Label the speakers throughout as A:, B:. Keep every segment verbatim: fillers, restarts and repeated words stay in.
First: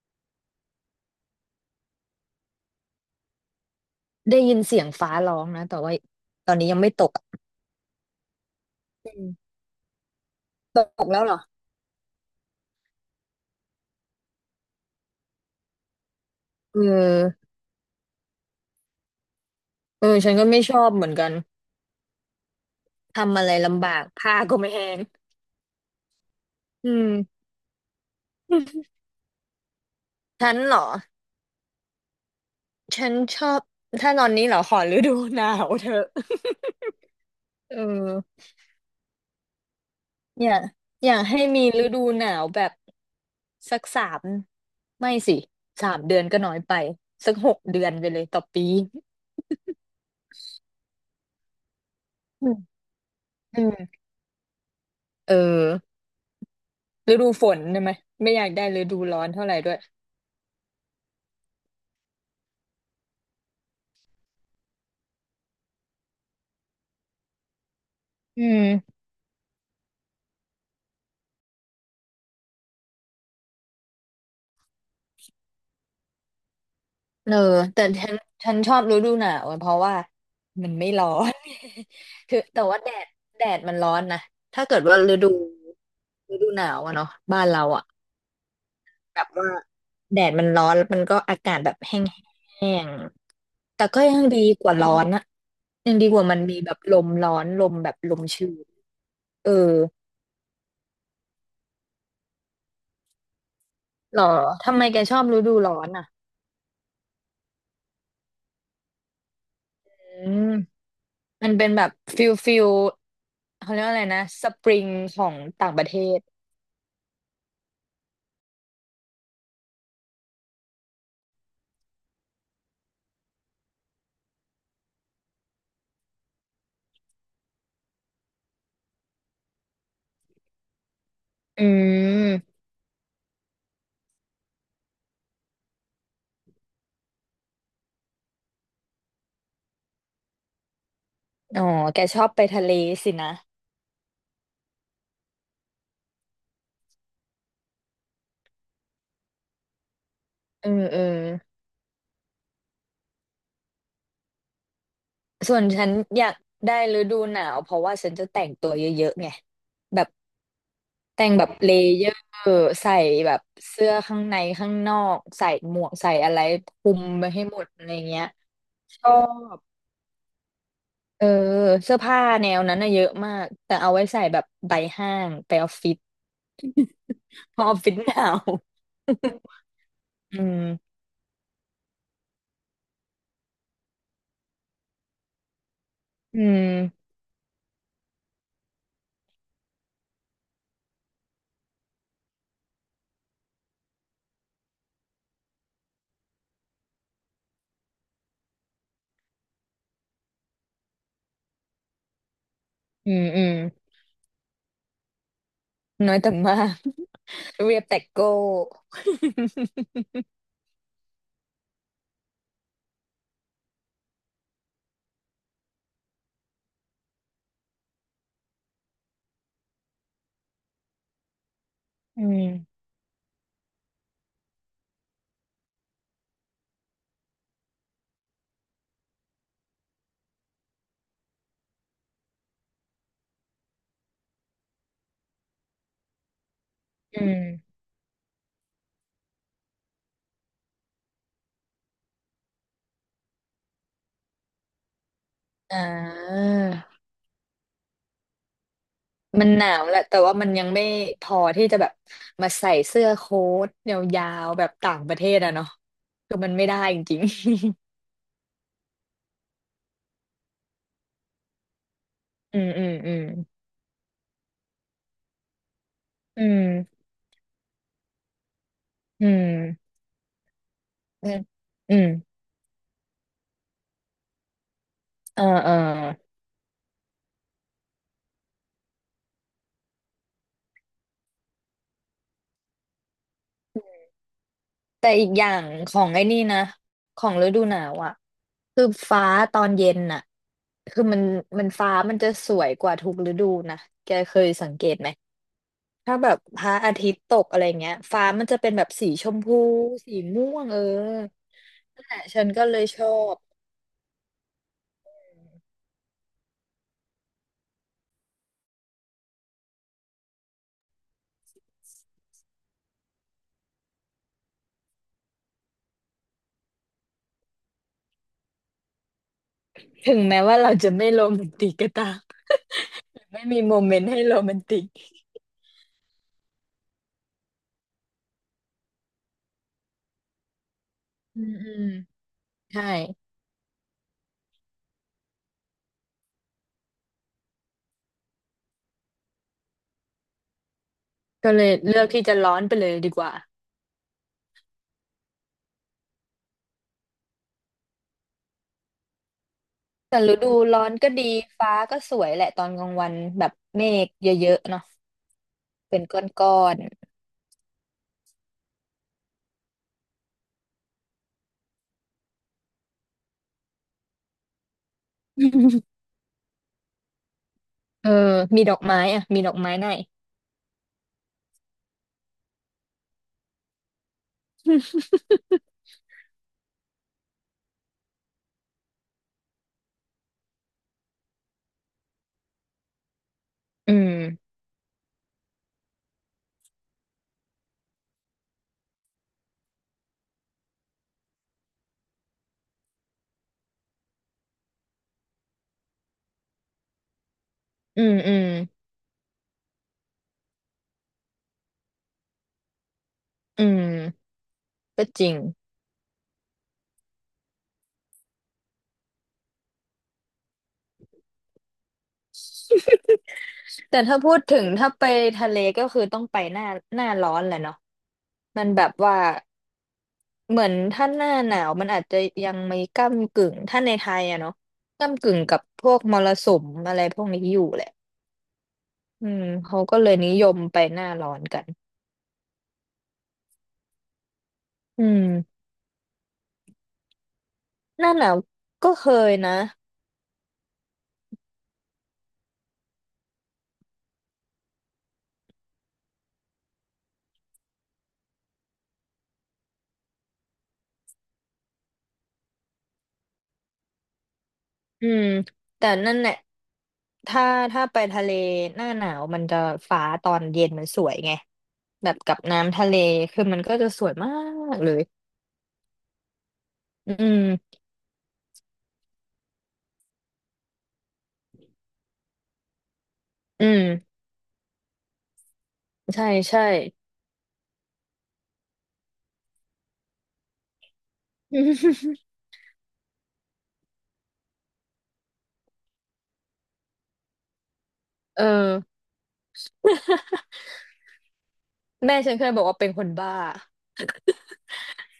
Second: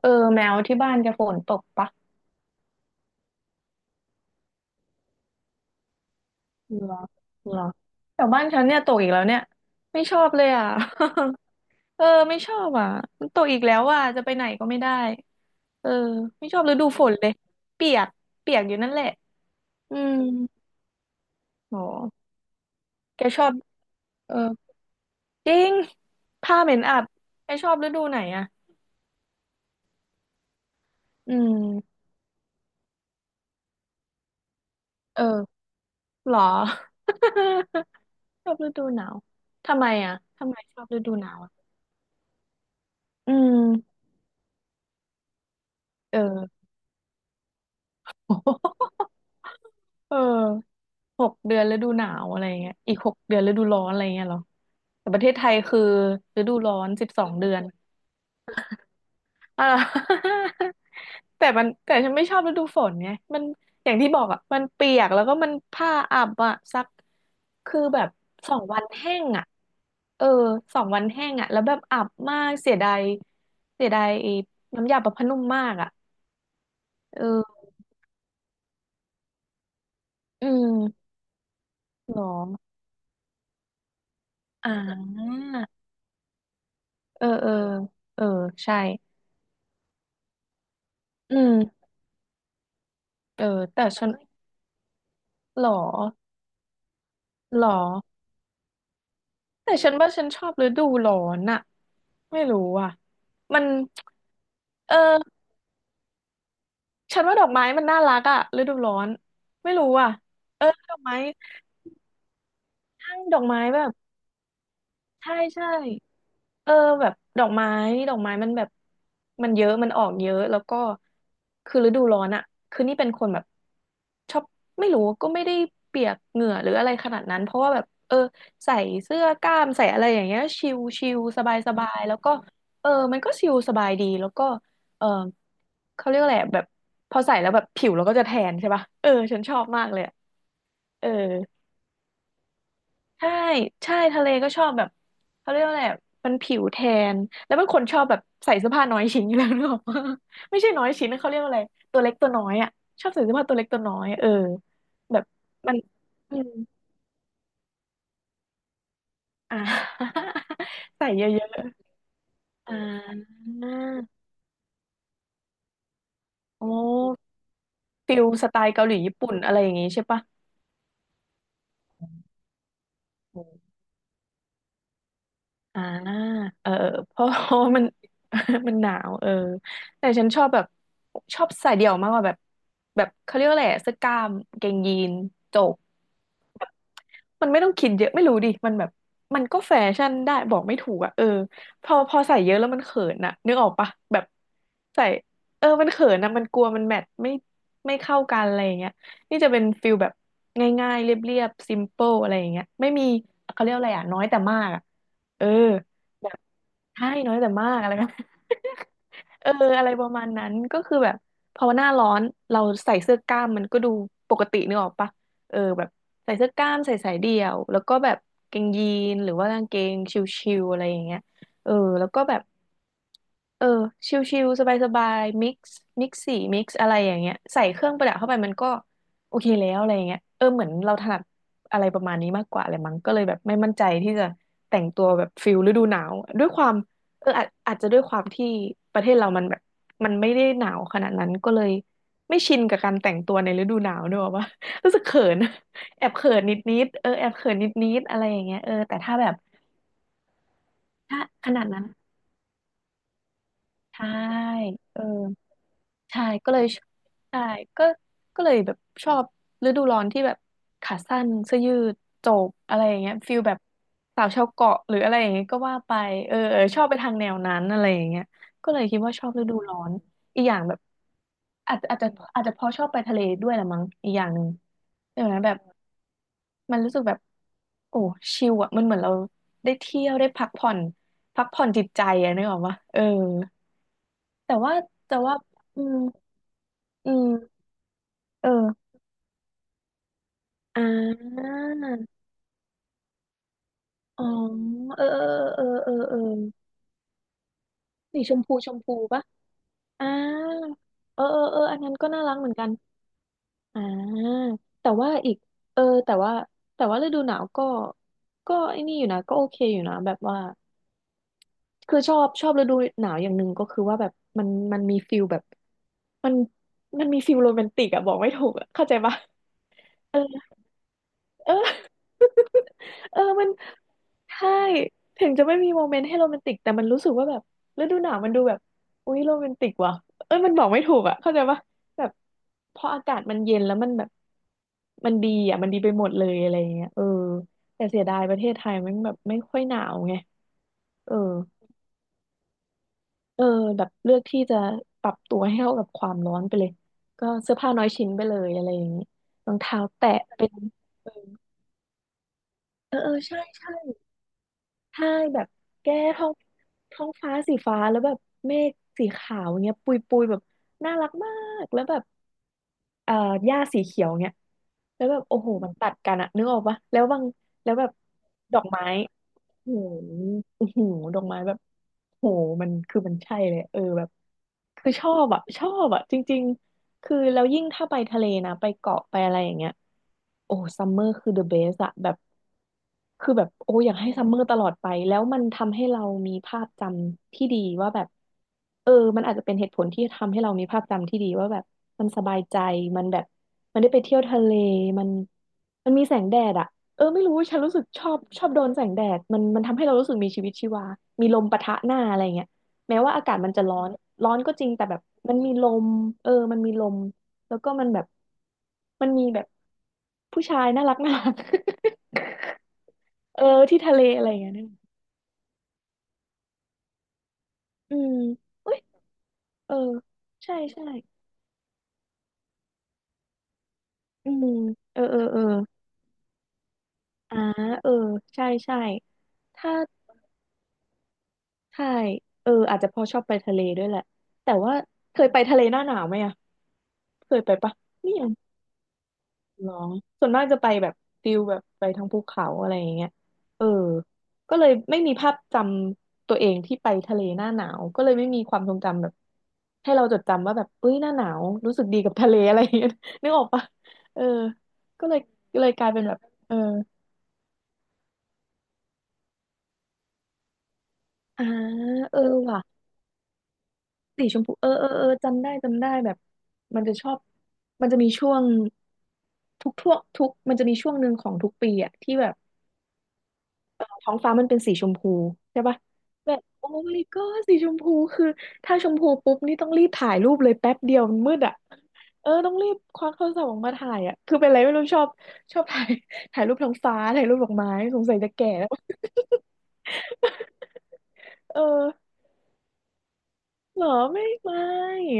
A: เออแมวที่บ้านจะฝนตกปะ
B: ได้ยินเสียงฟ้าร้องนะแต่ว่าตอนนี้ยัง
A: เห
B: ไม่
A: รอ
B: ตกอะ
A: เหรอแต่บ้านฉันเนี่ยตกอีกแล้
B: อื
A: วเนี่ย
B: ม
A: ไม่ชอบเลยอ่ะ
B: ตกแล้วเหรอ
A: เออไม่ชอบอ่ะมันตกอีกแล้วอ่ะจะไปไหนก็ไม่ได้เออไม่ชอบฤ
B: เอ
A: ดูฝนเลย
B: อ
A: เปียกเปียกอยู่นั่นแหละอื
B: เอ
A: ม
B: อฉันก็ไม่ชอบเหมือนกัน
A: โหแก
B: ทำ
A: ช
B: อะ
A: อ
B: ไร
A: บ
B: ลำบาก
A: เอ
B: ผ้า
A: อ
B: ก็ไม่แห้ง
A: จริงผ้าเหม็น
B: อื
A: อับ
B: ม
A: แกชอบฤดูไหนอ่ะ
B: ฉันเหรอ
A: อืม
B: ฉันชอบถ้านอนนี้เหรอขอฤดู
A: เอ
B: หนา
A: อ
B: วเถอะ
A: เหรอ
B: เออ
A: ชอบฤดูหนาวทำไมอ่ะ
B: อ
A: ทำ
B: ยา
A: ไม
B: ก
A: ชอบฤ
B: อ
A: ดู
B: ยา
A: ห
B: ก
A: นาว
B: ให้
A: อะ
B: มีฤดูหนาวแบบ
A: อื
B: สัก
A: ม
B: สามไม่สิสามเดื
A: เอ
B: อนก็
A: อ
B: น้อยไปสักหกเดือนไปเลยต่อปี
A: เออ หกเดือนฤดูหนาวอะไร
B: อืม
A: เงี้ยอีกหกเดือนฤ
B: อื
A: ดู
B: ม
A: ร้อนอะไรเงี้ยเหรอแต่ประเท
B: เอ
A: ศ
B: อ
A: ไทยคือฤดูร้อนสิบ
B: ฤ
A: สอ
B: ดู
A: ง
B: ฝ
A: เดือ
B: น
A: น
B: ใช่ได้ไหมไม่อยากได้ฤดูร้อนเท่าไหร่
A: อ่า
B: ด้วย
A: แต่มันแต่ฉันไม่ชอบฤดูฝนไงมันอย่างที่บอกอ่ะมันเปียกแล้วก็มันผ้าอับอ่ะซัก คือแบบ
B: อื
A: สองวัน
B: ม
A: แห้งอ่ะเออสองวันแห้งอ่ะแล้วแบบอับมากเสียดายเสียดายไอ้น้ำยาประพผ้านุ่มมากอ่ะ เอ
B: เออ
A: อ
B: แต่ฉันฉันชอบฤดูหนาวอะเพราะว่า
A: อื
B: มันไม่ร้
A: ม
B: อน
A: หร อ
B: คือแต่ว่าแดดแดดมันร้อนนะถ้า
A: อ่
B: เกิดว่าฤดู
A: า
B: ฤดูหนาวอะเนาะ
A: เออ
B: บ้า
A: เอ
B: น
A: อ
B: เราอะ
A: เออใช่
B: แบบว่าแดดมันร้อนแล้วมันก็
A: อื
B: อากาศแบบ
A: ม
B: แห้งแห้ง
A: เออแต่
B: แต่ก็
A: ฉัน
B: ยังดีกว่าร้อนอะ
A: หรอ
B: ยังดีกว่ามันมีแบบลมร้อน
A: หร
B: ล
A: อ
B: มแบบลมชื้นเออ
A: แต่ฉันว่าฉันชอบฤดูร้อนอะไม่รู้อ่ะมัน
B: หรอทำไม
A: เอ
B: แกช
A: อ
B: อบฤดูร้อนอะ
A: ฉันว่าดอกไม้มันน่ารักอะฤดูร้อนไม่รู้อ่ะ
B: อืม
A: เออดอกไม้
B: มันเป็นแบบฟิลฟิล
A: ทั้งดอกไม้
B: เขา
A: แบ
B: เรียก
A: บ
B: ว่าอะไรนะสปริงขอ
A: ใช่
B: ง
A: ใช่
B: ต่างประเทศ
A: เออแบบดอกไม้ดอกไม้มันแบบมันเยอะมันออกเยอะแล้วก็คือฤดูร้อนอะคือนี่เป็นคนแบบชอบไม่รู้ก็ไม่ได้เปียกเหงื่อหรืออะไรขนาดนั้นเพราะว่าแบบเออใส่เสื้อกล้ามใส่อะไรอย่างเงี้ยชิลชิลสบาย
B: อื
A: สบายแล้วก็
B: ม
A: เออมันก็ชิลสบายดีแล้วก็เออเขาเรียกอะไรอะแบบพอใส่แล้วแบบผิวเราก็จะแทนใช่ป่ะเออฉันชอบมากเลยอะเออ
B: อ๋อ แกชอบไปทะเลสิ
A: ใช่
B: นะ
A: ใช่ทะเลก็ชอบแบบเขาเรียกว่าอะไรอะมันผิวแทน แล้วเป็นคนชอบแบบใส่เสื้อผ้าน้อยชิ้นอยู่แล้ว นึกออกปะไม่
B: เอ
A: ใช่
B: อ
A: น้อย
B: เออ
A: ชิ้นนะเขาเรียกว่าอะไรตัวเล็กตัวน้อยอ่ะชอบใส่เสื้อผ้าตัวเล็กตัวน้อยเออแบบ
B: ส่วน
A: มัน
B: ฉันอยา
A: อื
B: ก
A: ม
B: ได้ฤดูหนาวเพราะว่าฉันจะแต่งตัวเยอะๆไง
A: อ่า
B: แบบ
A: ใส่เย
B: แต่
A: อะ
B: งแบบเลเยอร์
A: ๆอ่า
B: ใส่แบบเสื้อข้างในข้างนอกใส่หมวกใส่อะไร
A: โอ
B: คลุมไป
A: ้
B: ให้หมดอะไร
A: ฟิ
B: เงี้
A: ล
B: ย
A: สไตล์เกาหลี
B: ชอ
A: ญี่ปุ่นอะไร
B: บ
A: อย่างงี้ใช่ปะ
B: เออเสื้อผ้าแนวนั้นน่ะเยอะมากแต่เอาไว้ใส่แบบไปห้างไปออฟ
A: อ่า
B: ฟิศ
A: เออเพราะ เพ
B: เพ
A: ราะ
B: ราะ
A: ว่า
B: ออฟ
A: มัน
B: ฟิศหนาว
A: มันหนาวเออแต่ฉัน
B: อื
A: ชอบแบบ
B: ม
A: ชอบใส่เดี่ยวมากกว่าแบบแบบเขาเรียกว่าอะไรอะเสื้อกล้ามกางเกงยีนโจก
B: อืม
A: มันไม่ต้องคิดเยอะไม่รู้ดิมันแบบมันก็แฟชั่นได้บอกไม่ถูกอะเออพอพอใส่เยอะแล้วมันเขินอะนึกออกปะแบบใส่เออมันเขินอะมันกลัวมันแมทไม่ไม่เข้ากันอะไรอย่างเงี้ยนี่จะเป็นฟิลแบบง่ายๆเรียบๆซิมเปิลอะไรอย่างเงี้ยไม่มี
B: อืมอืม
A: เขาเรียกอะไรอะน้อยแต่มากอะ เออ
B: น้อย
A: แบ
B: แต่
A: บ
B: มาก
A: ใช่น้อยแต่มา
B: เรี
A: ก
B: ยบ
A: อะไร
B: แต่
A: กัน
B: โก้
A: เอออะไรป ระมาณนั้นก็คือแบบพอหน้าร้อนเราใส่เสื้อกล้ามมันก็ดูปกตินึกออกปะเออแบบใส่เสื้อกล้ามใส่สายเดี่ยวแล้วก็แบบกางเกงยีนหรือว่ากางเกงชิวๆอะไรอย่างเงี้ยเออแล้วก็
B: อื
A: แบบ
B: ม
A: เออชิวๆสบายๆมิกซ์มิกซ์สีมิกซ์อะไรอย่างเงี้ยใส่เครื่องประดับเข้าไปมันก็โอเคแล้วอะไรอย่างเงี้ยเออเหมือนเราถนัดอะไรประมาณนี้มากกว่าอะไรมั้งก็เลยแบบไม่มั่นใจที่จะแต่งตัวแบบฟิลฤดูหนาวด้วยความ
B: อื
A: เออ
B: ม
A: อาจอาจจะด้วยความที่ประเทศเรามันแบบมันไม่ได้หนาวขนาดนั้น ก็เลยไม่ชินกับการแต่งตัวในฤดูหนาวด้วยว่า รู้สึกเขิน
B: อ่
A: แอบเขิน
B: า
A: นิดนิดเออแอบเขินนิดนิดอะไรอย่างเงี้ยเออแต่ถ้าแบบ
B: มันหนาวแหละแต่ว่ามันยังไม่
A: ถ้า
B: พอ
A: ขนา
B: ที่
A: ด
B: จะ
A: นั้น
B: แบบมาใส่เสื้อโค้ทย
A: ใช่
B: าวๆแบบต่า
A: เออ
B: งประเทศอะเนาะ
A: ใช่
B: คือ
A: ก็
B: มัน
A: เลย
B: ไม่ได้จริง
A: ใช่ก็
B: ๆ
A: ก็เลยแบบชอบฤดูร้อนที่แบบขาสั้นเสื้อยืดโจก
B: อืม
A: อะไร
B: อื
A: อ
B: ม
A: ย่างเงี้
B: อื
A: ย
B: ม
A: ฟิลแบบสาวชาวเกาะหรืออะไรอย่างเงี้ยก็ว่าไปเออ
B: อื
A: เออชอบไป
B: ม
A: ทางแนวนั้นอะไรอย่างเงี้ยก็เลยคิดว่าช
B: อื
A: อบฤดูร้อน
B: ม
A: อีกอย่างแบบ
B: อืม
A: อาจจะ
B: อื
A: อาจจะ
B: ม
A: อาจจะเพอชอบไปทะเลด้วยละมั้งอีกอย่างหนึ่งใช่ไหม
B: เออ
A: แบบ
B: เออ
A: มันรู้สึกแบบโอ้ชิลอะมันเหมือนเราได้เที่ยวได้พักผ่อนพักผ่อนจิตใจอะนึกออกปะเออแต่ว่า
B: แต่
A: แต่
B: อีก
A: ว่า
B: อย่าง
A: อื
B: ข
A: ม
B: องไอ้นี่นะ
A: อื
B: ของฤดู
A: ม
B: หนาวอ่ะคื
A: เออ
B: อฟ้าตอนเย็นน่ะ
A: อ่
B: คือมัน
A: า
B: มันฟ้ามันจะสวยกว่าทุกฤดูนะแก
A: อ๋อ
B: เคยสังเกต
A: เออ
B: ไหม
A: เออเออเออเอ
B: ถ้า
A: อ
B: แบบพระอาทิตย์ตกอะไรเงี้ย
A: สี
B: ฟ้า
A: ชม
B: มัน
A: พู
B: จะ
A: ช
B: เป็น
A: ม
B: แบบ
A: พู
B: สี
A: ปะ
B: ชมพู
A: อ่า
B: สีม่วงเออ
A: เออเออเอออันนั้น
B: นั่น
A: ก็
B: แห
A: น่า
B: ละ
A: รัก
B: ฉั
A: เห
B: น
A: มือน
B: ก็
A: กัน
B: เลยชอบ
A: อ่าแต่ว่าอีกเออแต่ว่าแต่ว่าฤดูหนาวก็ก็ไอ้นี่อยู่นะก็โอเคอยู่นะแบบว่าคือชอบชอบฤดูหนาวอย่างหนึ่งก็คือว่าแบบมันมันมีฟิลแบบมันมันมีฟิลโรแมนติกอะ บอกไม่ถูกอะเข้าใจปะ
B: ถึงแม้ ว่าเราจะไม่โรแม
A: เอ
B: น
A: อ
B: ติกก็ตาม
A: เออ
B: ไม่
A: มัน
B: มีโมเมนต์ให้โร
A: ใช่
B: แมนติก
A: ถึงจะไม่มีโมเมนต์ให้โรแมนติกแต่มันรู้สึกว่าแบบฤดูหนาวมันดูแบบอุ๊ยโรแมนติกว่ะเอ้ยมันบอกไม่ถูกอ่ะเข้าใจ
B: อืม
A: ปะ
B: อืม
A: แบบพ
B: ใช่
A: ออากาศมันเย็นแล้วมันแบบมันดีอ่ะมันดีไปหมดเลยอะไรอย่างเงี้ยเออแต่เสียดายประเทศไทยมันแบบไม่ค่อยหนาวไงเออ
B: ก็เลยเลือกที่จะร้อนไปเลยดีกว่า
A: เออแบบเลือกที่จะปรับตัวให้เข้ากับความร้อนไปเลยก็เสื้อผ้าน้อยชิ้นไปเลยอะไรอย่างงี้รองเท้าแตะ
B: แต่ฤ
A: เป็
B: ดู
A: น
B: ร้อน
A: เอ
B: ก็
A: อ
B: ดีฟ้าก็สวยแหละตอนกลา
A: เอ
B: ง
A: อ
B: วั
A: เอ
B: น
A: อใช่
B: แบบ
A: ใช่
B: เมฆเยอะๆเนาะ
A: ใช่แบบแก้
B: เป็น
A: ท้อง
B: ก้อน
A: ท้องฟ้าสีฟ้าแล้วแบบเมฆสีขาวเงี้ยปุยปุยแบบน่ารักมากแล้วแบบเอ่อหญ้าสีเขียวเงี้ยแล้วแบบโอ้โหมัน
B: ๆ
A: ตัดกันอะนึกออกปะแล้วบางแล้วแบบ
B: เออ
A: ดอ
B: มี
A: ก
B: ดอก
A: ไม้
B: ไม้อ่ะมีดอกไม้
A: โอ้โห
B: หน่อย
A: โอ้โหดอกไม้แบบโหมันคือมันใช่เลยเออแบบคือช อบอะชอบอะจริงๆคือแล้วยิ่งถ้าไปทะเลนะไปเกาะไปอะไรอย่างเงี้ยโอ้ซัมเมอร์คือ the best อะแบบ คือแบบโอ้อ
B: อื
A: ยากให้
B: ม
A: ซัมเมอร์ตลอดไปแล้วมันทำให้เรามีภาพจำที่ดีว่าแบบเออมันอาจจะเป็นเหตุผลที่ทำให้เรามีภาพจำที่ดีว่าแบบมันสบายใจมันแบบมันได้ไปเที่ยวทะเลมันมันมีแสงแดดอะเออไม่รู้ฉันรู้สึกช
B: อื
A: อ
B: ม
A: บ
B: อื
A: ชอ
B: ม
A: บโดนแสงแดดมันมันทำให้เรารู้สึกมีชีวิตชีวามีลมปะทะหน้าอะไรเงี้ยแม้ว่าอากาศมันจะ
B: อื
A: ร้อน
B: ม
A: ร้อนก็จริงแต่แบบ
B: ก็จริ
A: มั
B: ง
A: นมีลมเออมันมีลมแล้วก็มันแบบมันมีแบบผู้ชายน่ารักน่ารัก เออที่ทะ
B: แต่
A: เล
B: ถ้า
A: อะไร
B: พู
A: อย่า
B: ด
A: งเงี้ย
B: ถึ
A: น่
B: ง
A: ยออ
B: ถ้าไปทะเลก็คือต้องไปหน้าหน้าร้อนแห
A: ก
B: ละเนาะ
A: อืม
B: มัน
A: เอ้ย
B: แบบว่า
A: เออใช่
B: เหมือน
A: ใช่
B: ถ้าหน้าหนาวมันอาจจะยังไม่ก้ำกึ่งถ้าในไทย
A: อื
B: อะ
A: ม
B: เนาะ
A: เออเออ
B: ก้ำกึ่
A: เอ
B: ง
A: อ
B: กับพวกมรสุมอะไรพวก
A: อ่า
B: นี้อยู่แห
A: เอ
B: ละ
A: อใช่ใช่
B: อืม
A: ถ้า
B: เขาก็เลยนิยมไปหน้าร้อนกัน
A: ใช่เอออาจจะเพอชอบไปทะเลด้วยแหละ แต่ว่า
B: อื
A: เคยไปทะ
B: ม
A: เลหน้าหนาวไหมอ่ะเคยไปปะ
B: ห
A: นี่
B: น้าห
A: ยัง
B: นาวก็เคยนะ
A: หรอส่วนมากจะไปแบบฟิลแบบไปทางภูเขาอะไรอย่างเงี้ยเออก็เลยไม่มีภาพจำตัวเองที่ไปทะเลหน้าหนาวก็เลยไม่มีความทรงจำแบบให้เราจดจำว่าแบบเอ้ยหน้าหนาวรู้สึกดีกับทะเล อะไรอย่างเงี้ย นึกออกปะเออก็
B: อื
A: เลย
B: ม
A: ก็เลยก
B: แต่
A: ลายเป็นแบ
B: นั่น
A: บ
B: แหละ
A: เออ
B: ถ้าถ้าไปทะเลหน้าหนาวมันจะฟ้าตอนเย็นมันสวยไง
A: อ่า
B: แบ
A: เอ
B: บ
A: อ
B: กับ
A: ว่ะ
B: น้ำทะเลคือมันก็จะสวย
A: สี
B: มา
A: ชมพูเออ
B: ก
A: เอ
B: เล
A: อ
B: ย
A: เออจำได้จำได้แบบมันจะชอ
B: อื
A: บ
B: ม
A: มันจะมีช่วงทุกทั่วทุกมันจะมีช่วงหนึ่งของทุกปีอะที่แบบ
B: อืม
A: ท้องฟ้ามันเป็นสีชมพูใช่ปะ
B: ใช่
A: แบบ
B: ใช่
A: โอ้ my god สีชมพูคือถ้าชมพูปุ๊บนี่ต้องรีบถ่ายรูปเลยแป๊บเดียวมันมืดอ่ะ เออต้องรีบควักโทรศัพท์ออกมาถ่ายอ่ะคือเป็นอะไรไม่รู้ชอบชอบถ่าย ถ่ายรูปท้องฟ้าถ่ายรูปดอกไม้สงสัยจะ
B: เอ
A: แก่แล้ว
B: อ
A: เออ
B: แม่ฉันเคยบอกว่าเป็นคนบ้า
A: เหรอไม่ไม่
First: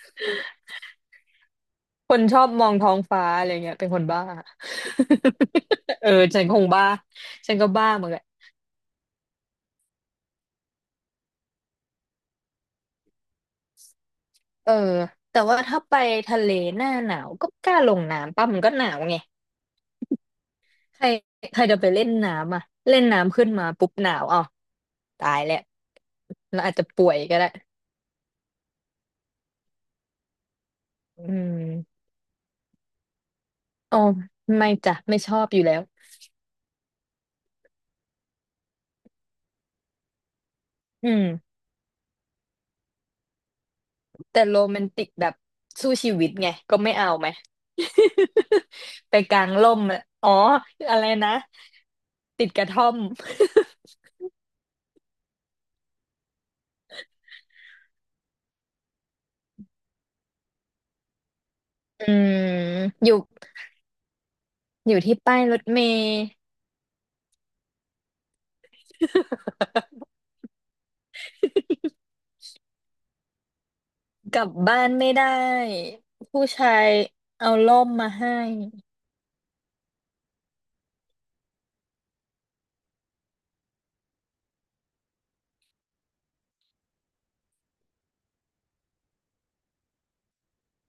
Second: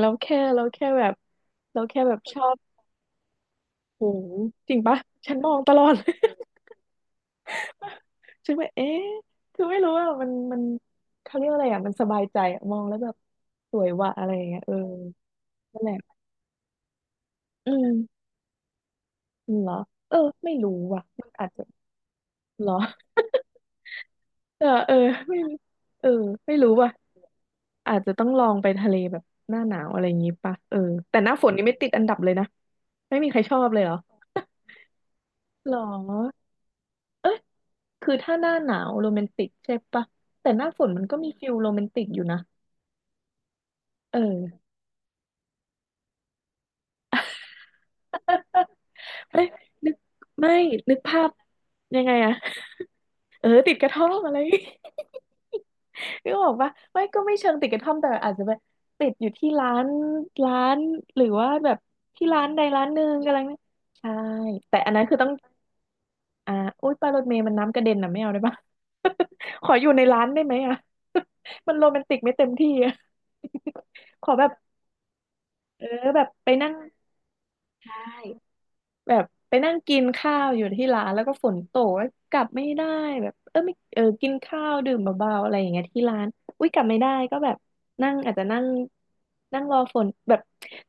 A: เราแค่เราแค่แบบเราแค่
B: ค
A: แบบ
B: น
A: ช
B: ชอ
A: อ
B: บ
A: บ
B: มองท้องฟ้าอะไรเงี้ยเป็นค
A: โห
B: นบ้า
A: จริงปะฉันมองตลอด
B: เออฉันคงบ้าฉันก็บ้าเหมือนกัน
A: ฉันแบบเอ๊ะคือไม่รู้ว่ามันมันเขาเรียกว่าอะไรอ่ะมันสบายใจอะมองแล้วแบบสวยว่ะอะไรอย่างเงี้ย
B: เอ
A: เอ
B: อ
A: อ
B: แต่ว่าถ้า
A: นั่นแห
B: ไป
A: ละ
B: ทะเลหน้าหนาวก็ก
A: อื
B: ล้าลง
A: ม
B: น้ำป่ะมันก็หนาวไง
A: เหรอเออไม่รู้
B: ใค
A: ว่ะ
B: ร
A: มันอาจ
B: ใค
A: จะ
B: รจะไปเล่นน้ำอ่ะ
A: เหรอ
B: เล่นน้ำ ขึ้นมาปุ๊บหนาวอ๋อ
A: เออเออ
B: ตา
A: ไม่
B: ยแล้ว
A: เออไม่
B: เรา
A: รู้
B: อาจจะ
A: ว่ะ
B: ป่วยก็ได้
A: อาจจะต้องลองไปทะเลแบบหน้าหนาวอะไรอย่างงี้ปะเออแต่
B: อื
A: หน้าฝนนี่ไม่ติด
B: ม
A: อันดับเลยนะ ไม่มีใครชอบเลยเหร
B: อ๋
A: อ
B: อไม่จ้ะไม่ชอบอยู่
A: หร
B: แล้
A: อ
B: ว
A: เอ๊ะคือถ้าหน้าหนาวโรแมนติกใช่ปะแต่หน้าฝนมัน
B: อื
A: ก็มีฟิ
B: ม
A: ลโรแมนติกอยู่นะเอ
B: แต่โร
A: อ
B: แมนติกแบบสู้ชีวิตไงก็ไม่เอาไหม ไป
A: เอ้
B: กา
A: ย
B: งร่ม
A: นึก
B: อะอ๋อ
A: ไม่นึ
B: อะ
A: ก
B: ไร
A: ภาพ
B: นะ
A: ยังไงอะ
B: ติดกระท่อม
A: เออติดกระท่อมอะไร นึกออกปะไม่ก็ไม่เชิงติดกระท่อมแต่อาจจะแบบติดอยู่ที่ร้านร้านหรือว่าแบบ
B: อื
A: ที่ร้านใด
B: ม
A: ร้านหนึ่
B: อ
A: ง
B: ยู่
A: อะไรเงี้ยใช่แต่อั
B: อ
A: น
B: ยู่
A: นั้นคื
B: ที่
A: อต้อง
B: ป้ายรถเมล์
A: อ่าอุ้ยปลารถเมล์มันน้ำกระเด็นนะไม่เอาได้ปะ ขออยู่ใน ร้านได้ไหมอะ มันโรแมนติกไม่เต็มที่อะ ขอ
B: ก
A: แบ
B: ลับ
A: บ
B: บ้านไม่ได
A: เออ
B: ้
A: แบบ
B: ผู้
A: ไปนั่ง
B: ชายเอาร่มมาให้
A: แบบไปนั่งกินข้าวอยู่ที่ร้านแล้วก็ฝนตกแล้วกลับไม่ได้แบบเออไม่เออกินข้าวดื่มเบาๆอะไรอย่างเงี้ยที่ร้านอุ้ยกลับไม่ได้ก็แบบนั่งอาจจะนั่งนั่งรอฝนแบบ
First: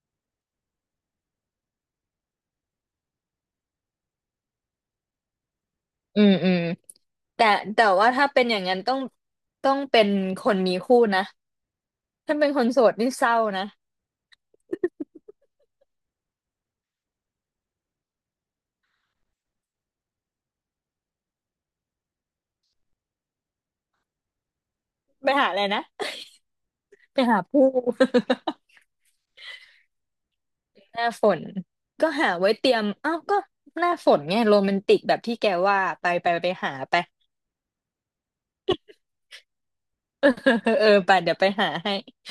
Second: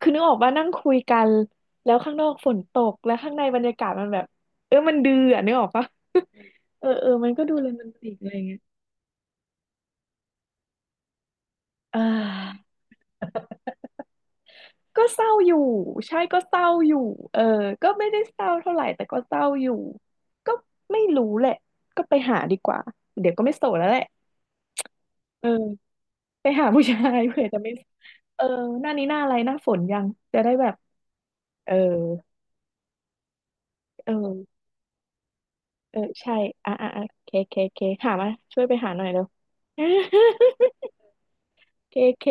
A: คือนึกออกว่านั่งคุยกันแล้วข้างนอกฝนตกแล้วข้างในบรรยากาศมันแบบเออมันดื้ออะนึกออกปะ
B: อืมอืม
A: เออเออมันก็
B: แต่
A: ดูโรแม
B: แต่
A: นติ
B: ว่า
A: กอะ
B: ถ้า
A: ไรอ
B: เป็
A: ย่า
B: น
A: ง
B: อ
A: เงี้ย
B: ย่างนั้นต้องต้องเป็นคนมีคู่นะ
A: อ่า
B: ถ้าเป็นคนโสดนี่เศร้านะ
A: ก็เศร้าอยู่ใช่ก็เศร้าอยู่เออก็ไม่ได้เศร้าเท่าไหร่แต่ก็เศร้าอยู่ก็ไม่รู้แหละก็ไปหาดีกว่าเดี๋ยวก็ไม่โสดแล้วแหละ
B: ไป
A: เอ
B: หา
A: อ
B: อะไรนะ
A: ไปหาผู้ชา
B: ไป
A: ย
B: หา
A: เผื่อจะ
B: ผู้
A: ไม่ เออหน้านี้หน้าอะไรหน้าฝนยังจะได้แบบ
B: หน้าฝน
A: เออ
B: ก็หาไว้เตรียมอ้าวก็หน้าฝ
A: เอ
B: นไงโร
A: อ
B: แมนติกแบบที่แกว่า
A: เออ
B: ไปไป
A: ใช่
B: ไป
A: อ่ะ
B: หา
A: อ่ะ
B: ไป
A: อ่ะเคเคเคหามาช่วยไปหาหน่อยเร็ว
B: เออ เออไปเดี๋ยวไปหาให้
A: เคเค